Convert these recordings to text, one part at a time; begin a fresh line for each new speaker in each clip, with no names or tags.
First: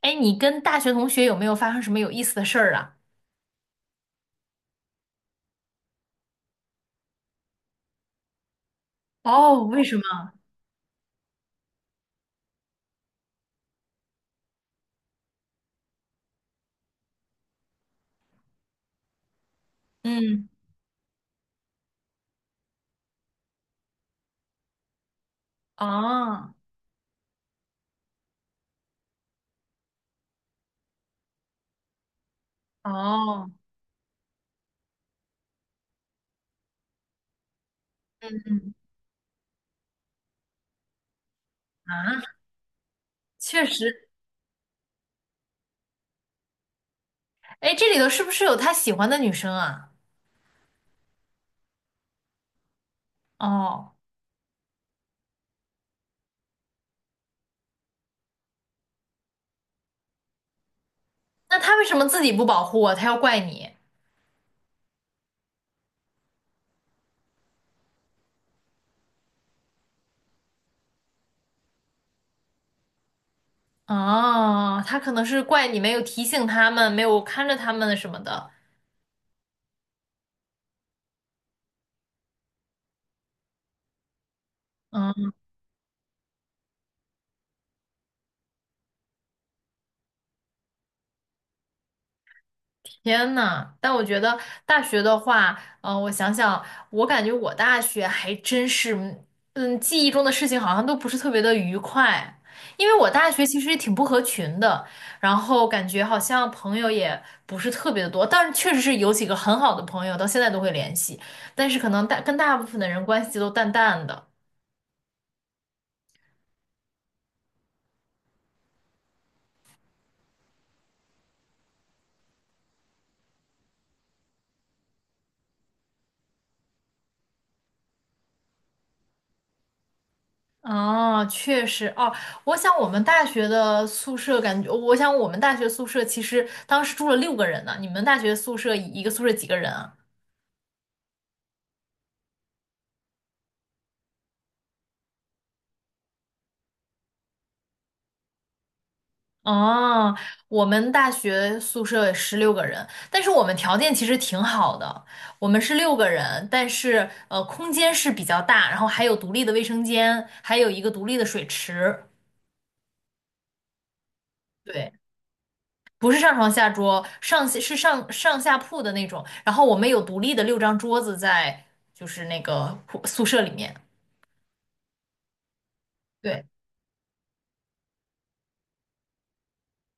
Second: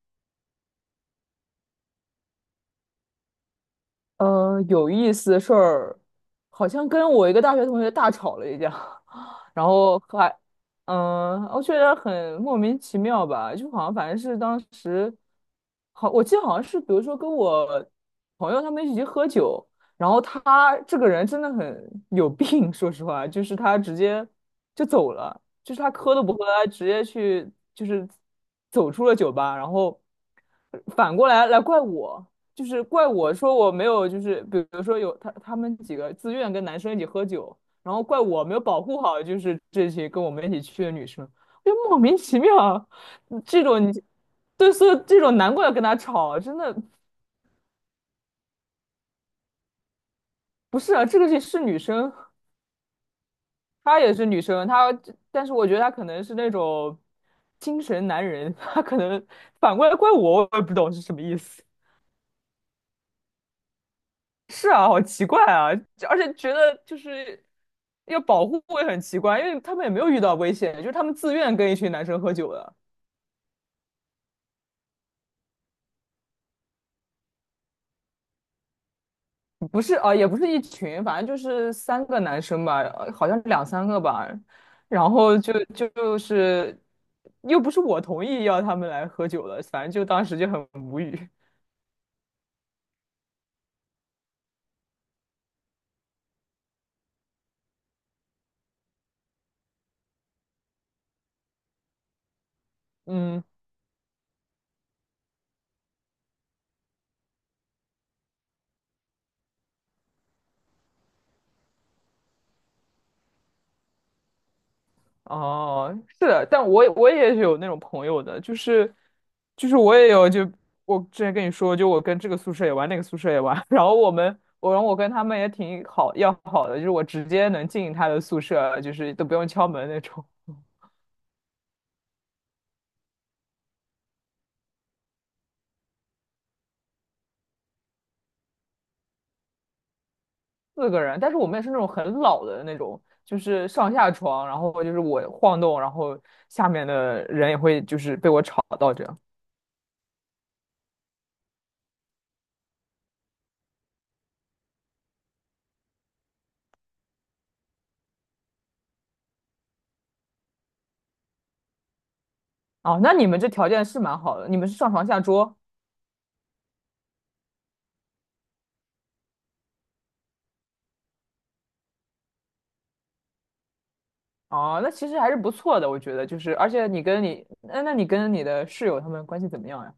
哎，你跟大学同学有没有发生什么有意思的事儿啊？
有意思的事儿，好像跟我一个大学同学大吵了一架，
哦，
然
为什
后
么？
还，我觉得很莫名其妙吧，就好像反正是当时，好，我记得好像是，比如说跟我朋友他们一起喝酒，然后
嗯，
他这个人真的很有病，说实话，就是他直接就走了，就是他喝都不喝，
哦，
他直接去就是走出了酒吧，然后反过来怪我。就是怪我
哦，
说我没有，就是比如说有他们几个自愿跟男生一起喝酒，然后怪
嗯
我没有
嗯
保护好，就是这些跟我们一起去的女生，就莫名其
啊，
妙，嗯这
确
种你
实，
对，所以这种难怪要跟他吵，真的
哎，这里头是不是有他喜欢的女生啊？
不是啊，这个是女生，
哦，
她也是女生，她但是我觉得她可能是那种精神男人，她可能反过来怪我，我也不懂是什么意
那
思。
他为什么自己不保护啊？他要怪你？
是啊，好奇怪啊，就而且觉得就是要保护会很奇怪，因为他们也没有遇到危险，就是他们自愿跟一群男生喝酒的，
哦，他可能是怪你没有提醒他们，没有看着他们什么的。
不是啊，也不是一群，反正就是三个男生吧，好像两三个吧，然
嗯。
后就是又不是我同意要他们来喝酒的，反正就当时就很无语，
天呐，但我觉得大学的话，我想想，我感觉我大学还真是，嗯，记忆中的事情好像都不是特别的愉快，因为我大
嗯。
学其实也挺不合群的，然后感觉好像朋友也不是特别的多，但是确实是有几个很好的朋友，到现在都会联系，但是可能跟大部分的人关系都淡淡的。
哦，是的，但我也是有那种朋友的，就是我也有，就我之前跟你说，就我跟这个宿舍也玩，那个宿舍也玩，然后我跟他们也挺要好的，就是我直接能进他的宿舍，就是都不用敲门那种，
哦，确实哦，我想我们大学宿舍其实当时住了六个人呢。你们大学宿舍一个宿舍几个人啊？
四个人，但是我们也是那种很老的那种，就是上下床，然后就是我晃动，然后下面的人也会就是被我吵到这样。
哦，我们大学宿舍16个人，但是我们条件其实挺好的，我们是六个人，但是空间是比较大，然后还有独立的卫生间，还有一个独立的水池。
哦，那你们这条件是蛮好的，你们是上
对，
床下桌。
不是上床下桌，是上下铺的那种。然后我们有独立的6张桌子在，就是那个铺宿舍里面。
哦，那其实还是不错的，我觉得就
对，
是，而且你跟你的室友他们关系怎么样呀？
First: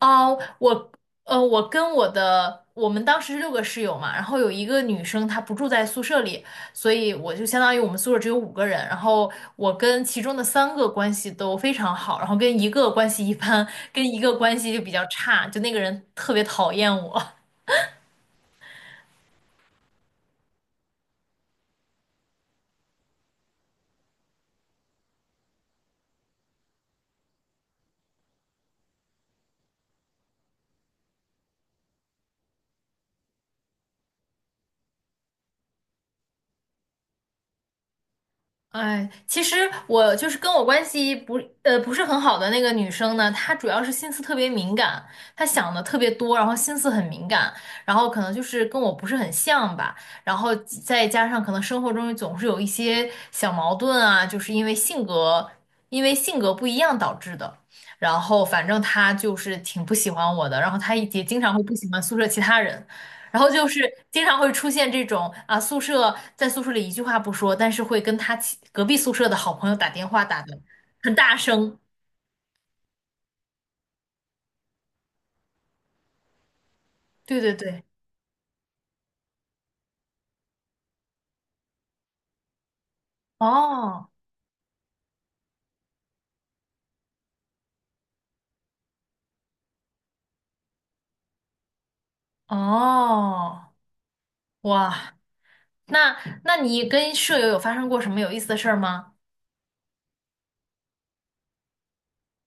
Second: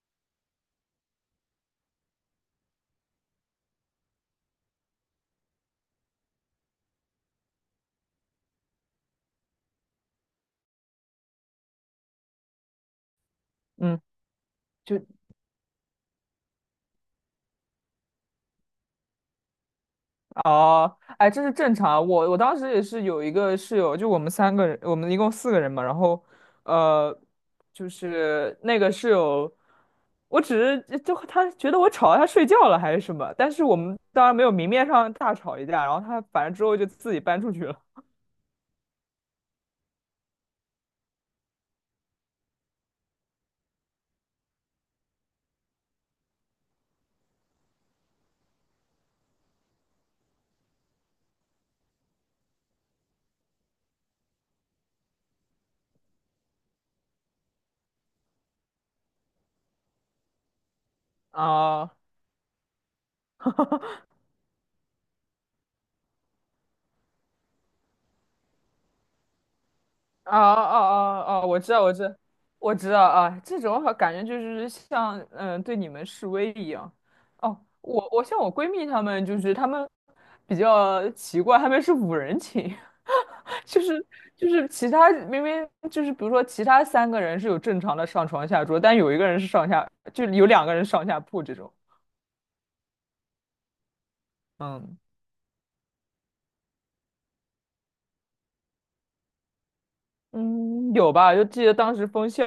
哦，我跟我的我们当时是6个室友嘛，然后有一个女生她不住在宿舍里，所以我就相当于我们宿舍只有5个人，然后我跟其中的3个关系都非常好，然后跟一个关系一般，
嗯，
跟一个关系就比
就
较差，就那个人特别讨厌我。
哦，哎，这是正常啊。我当时也是有一个室友，就我们三个人，我们一共四个人嘛。然后，呃，就是那个室友，我只是就他觉得我吵到他睡觉了还是什么，但是我们当然没有明面上大吵一架。然后他反正之后就自己搬出去了。
哎，其实我就是跟我关系不是很好的那个女生呢，她主要是心思特别敏感，她想的特别多，然后心思很敏感，然后可能就是跟我不是很像吧，然后再加上可能生活中总是有一些小矛盾啊，就是因为性格不一样导致的，然后反正她就是挺不喜欢我的，然后她也经常会不喜
啊、
欢宿舍其他人。然后就是经常会出现这种啊，宿舍在宿舍里一句话不说，但是会跟他其隔壁宿舍的好朋友打电话
啊
打的
啊
很大
啊啊！我知
声。
道，我知道，我知道啊，这种好感觉就是像对你们示威一样。
对对
哦，
对，
我像我闺蜜她们，就是她们比较奇怪，她们是五人寝，就是
哦
就是其他明明就是比如说其他三个人是有正常的上床下桌，但有一个人是上下，就有两个人上下铺这种。
哦，
嗯
哇，那那你跟舍友有发生过什么有意思的事儿吗？
嗯，有吧？就记得当时封校，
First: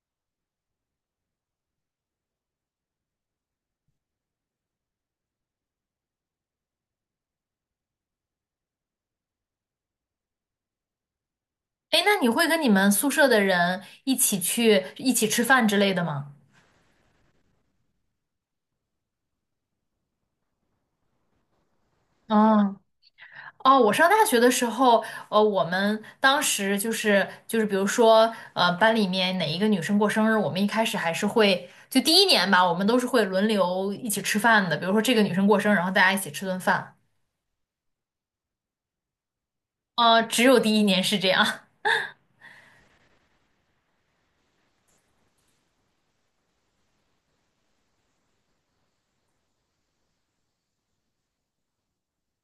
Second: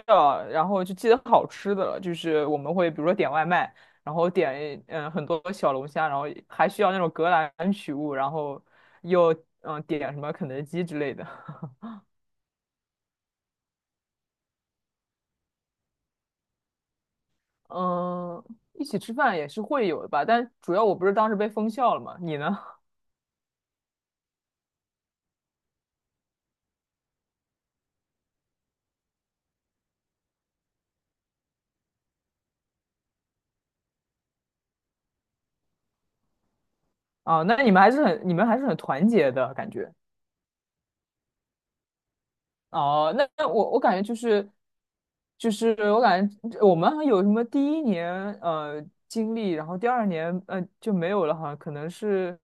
然后就记得好吃的了，就是我们会比如说点外卖，然后点很多小龙虾，然后还需要那种格兰取物，然后又点什么肯德基之类的。
哎，那你会跟你们宿舍的人一起去一起吃饭之类的吗？
嗯，一起吃饭也是会有的吧，但主要我不是当时被封校了嘛，你呢？
嗯。哦，我上大学的时候，我们当时就是，比如说，呃，班里面哪一个女生过生日，我们一开始还是会，就第一年吧，我们都是会轮流一起吃饭的。比如说这个女生过生日，然后大家一起吃顿饭。
啊，那你们还是很团结的感觉。
呃，只有第一年是这样。
哦，那我感觉就是，就是我感觉我们好像有什么第一年经历，然后第二年就没有了，哈，可能是，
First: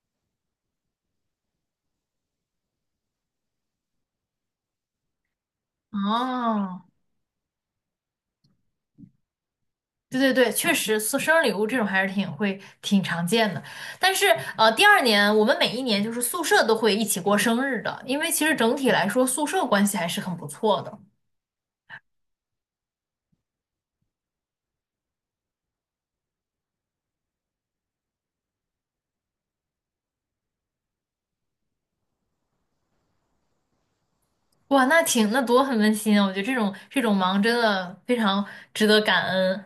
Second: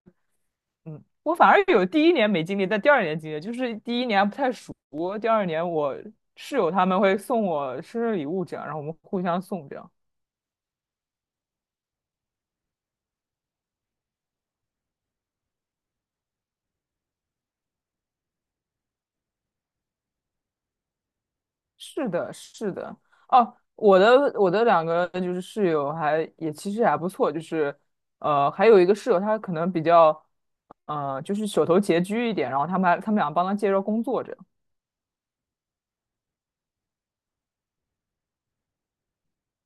嗯，我反而有第一年没经历，但第二年经历，就是第一年还不太熟，第二年我室友
哦，
他们会送我生日礼物这样，然后我们互相送这样。
对对对，确实送生日礼物这种还是挺常见的，但是第2年我们每一年就是宿舍都会一起过生日的，因为其实整体来说宿舍关系还是很不错的。
是的，是的，哦，我的两个就是室友还也其实还不错，就是呃还有一个室友他可能比较。呃，就是手头拮据一点，然后他们俩帮他介绍工作着。
哇，那多很温馨啊！我觉得这种忙真的非常值得感恩。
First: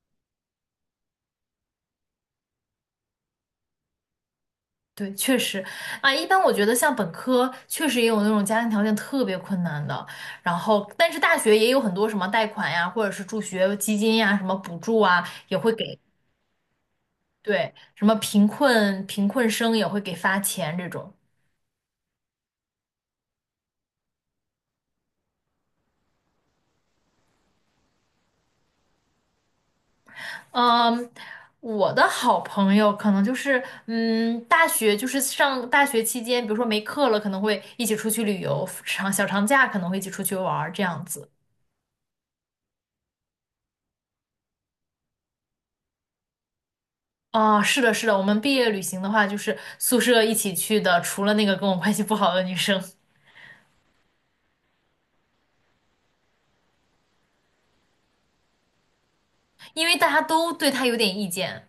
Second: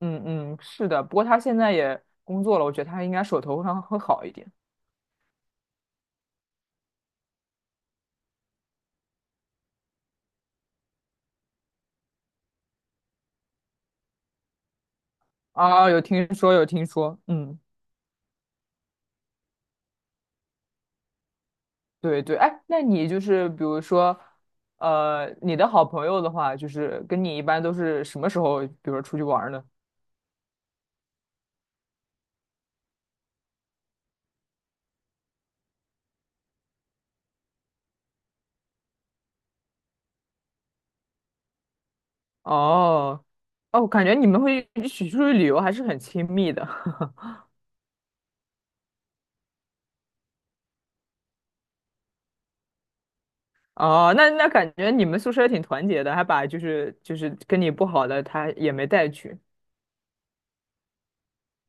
嗯嗯，是的，不过他现在也工作了，我觉得他应该手头上会好一点。
对，确实啊，一般我觉得像本科确实也有那种家庭条件特别困难的，然后但是大学也有很多什么贷款呀，或者是助学基金呀，什么补助啊，也会
啊，
给，
有听说有听说，嗯，
对，什么贫困生也会给发钱这种。
对对，哎，那你就是比如说，呃，你的好朋友的话，就是跟你一般都是什么时候，比如说出去玩儿呢？
嗯，我的好朋友可能就是，嗯，大学就是上大学期间，比如说没课了，可能会一起出去旅游，长小长假可能会一起出去玩儿这样子。
哦，哦，我感觉你们会一起出去旅游还是很亲密的。
啊，是的，是的，我们毕业旅行的话，就是宿舍一起去的，除了那个跟我关系不好的女生。
哦，那那感觉你们宿舍也挺团结的，还把就是跟你不好的他也没带去。
因为大家都对她有点意见，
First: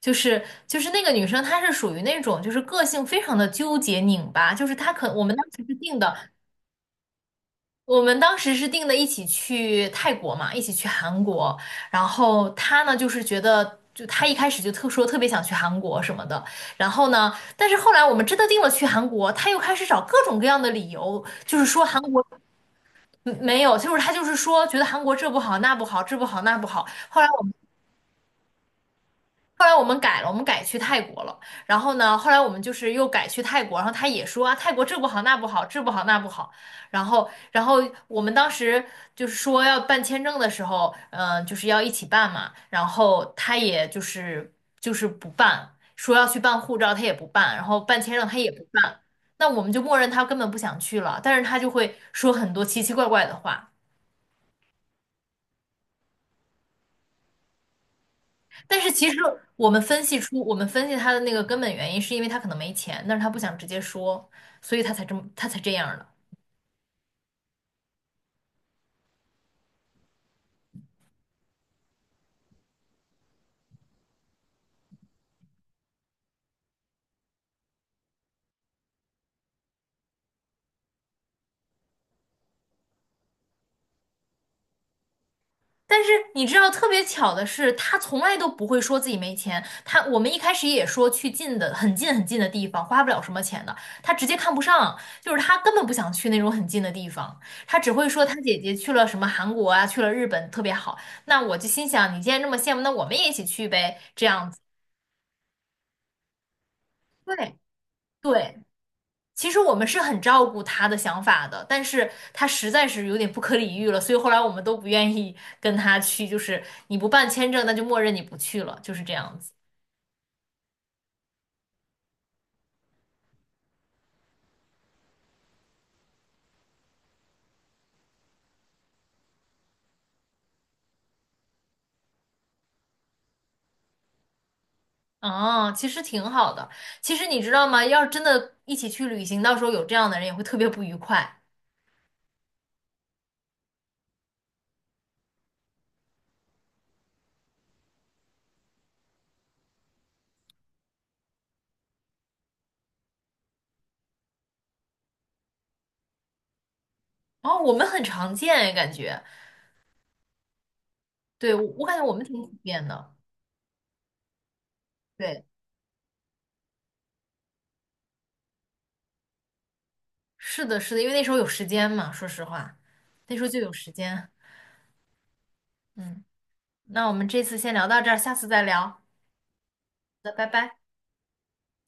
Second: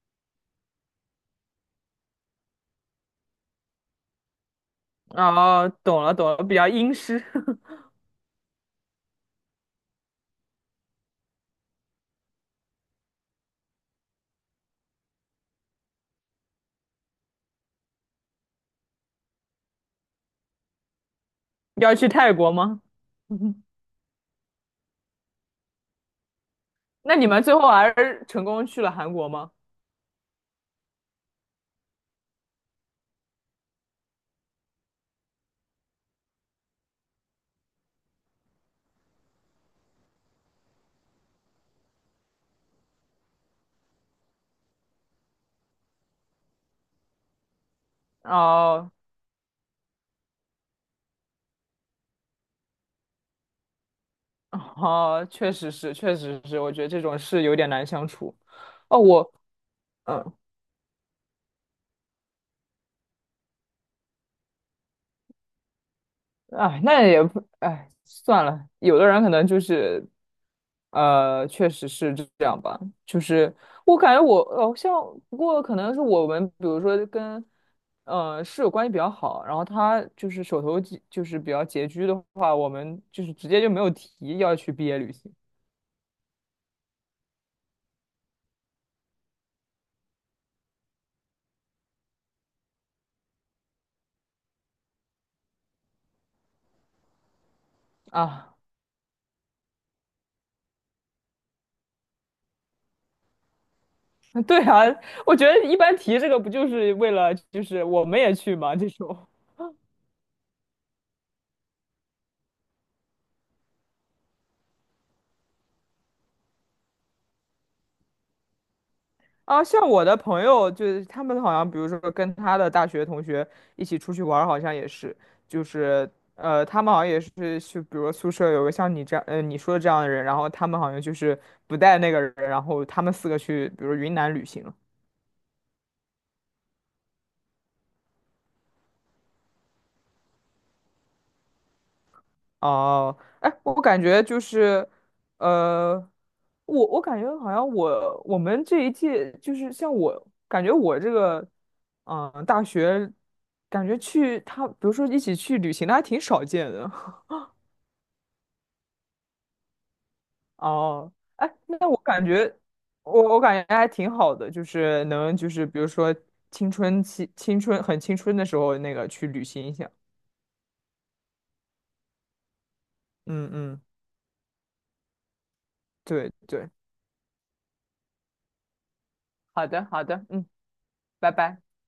就是那个女生，她是属于那种就是个性非常的纠结拧巴，就是她可我们当时
哦，
是定
懂了懂
的。
了，比较阴湿。
我们当时是定的一起去泰国嘛，一起去韩国。然后他呢，就是觉得，就他一开始就特别想去韩国什么的。然后呢，但是后来我们真的定了去韩国，他又开始找各种各样的理由，就是说
要
韩
去
国
泰国吗？
嗯没有，就是他就是说觉得韩国这不好那不好，这不好那不好。
那
后
你
来
们
我。们。
最后还是成功去了韩国吗？
后来我们改了，我们改去泰国了。然后呢，后来我们就是又改去泰国，然后他也说啊，泰国这不好那不好，这不好那不好。然后我们当时就是说要办签证的时候，就是要一起办嘛。然后他也不办，说要去办护照，他也不办，然后办签证他也不
哦
办。那我们就默认他根本不想去了，但是他就会说很多奇奇怪怪的话。
哦，确实是，确实是，我觉得这种事有点难相处。
但是
哦，
其实
我，嗯、
我们分析他的那个根本原因，是因为他可能没钱，但是他不想直接说，所以他才这样的。
哎，那也不，哎，算了。有的人可能就是，呃，确实是这样吧。就是我感觉我，哦，像不过可能是我们，比如说跟，呃，室友关系比较好，然后他就是手头拮就是比较拮据的话，我们就是直接就没有提要去毕业旅行
但是你知道，特别巧的是，他从来都不会说自己没钱。他我们一开始也说去近的、很近很近的地方，花不了什么钱的。他直接看不上，就是他根本不想去那种很近的地方，他只会说他
啊。
姐姐去了什么韩国啊，去了日本特别好。那我就心想，你既然这么羡慕，那我们也一起去呗，这 样子。
对啊，我觉得一般提这个不就是为了
对
就是我们也去
对，
嘛这种。
其实我们是很照顾他的想法的，但是他实在是有点不可理喻了，所以后来我们都不愿意 跟他去，就是你不办签证，那就默认你不去了，就是这样子。
啊，像我的朋友，就是他们好像，比如说跟他的大学同学一起出去玩儿好像也是，就是呃，他们好像也是去，比如说宿舍有个像你这样，呃，你说的这样的人，然后他们好像就是不带那个人，然后他们四个去，比如云南旅行了
啊。其实挺好的。其实你知道吗？要是真的一起去旅行，到时候有这样的人也会特别不愉快。
哦，哎，我感觉就是，呃，我感觉好像我们这一届就是像我感觉我这个。嗯，大学感觉去他，比如说一起去旅行的还挺少见的。
哦，我们很常见哎，感觉，
哦，哎，
对，我我
那我
感觉我们
感
挺普
觉，
遍的。
我感觉还挺好的，就是能
对，
就是比如说青春很青春的时候，那个去旅行一下。
是的，是的，因为那时候有时间嘛，说实话，那时候
嗯
就有
嗯，
时间。嗯，
对对，
那我们这次先聊到这儿，下次再聊。好
好的好的，
的，拜
嗯，
拜。
拜拜。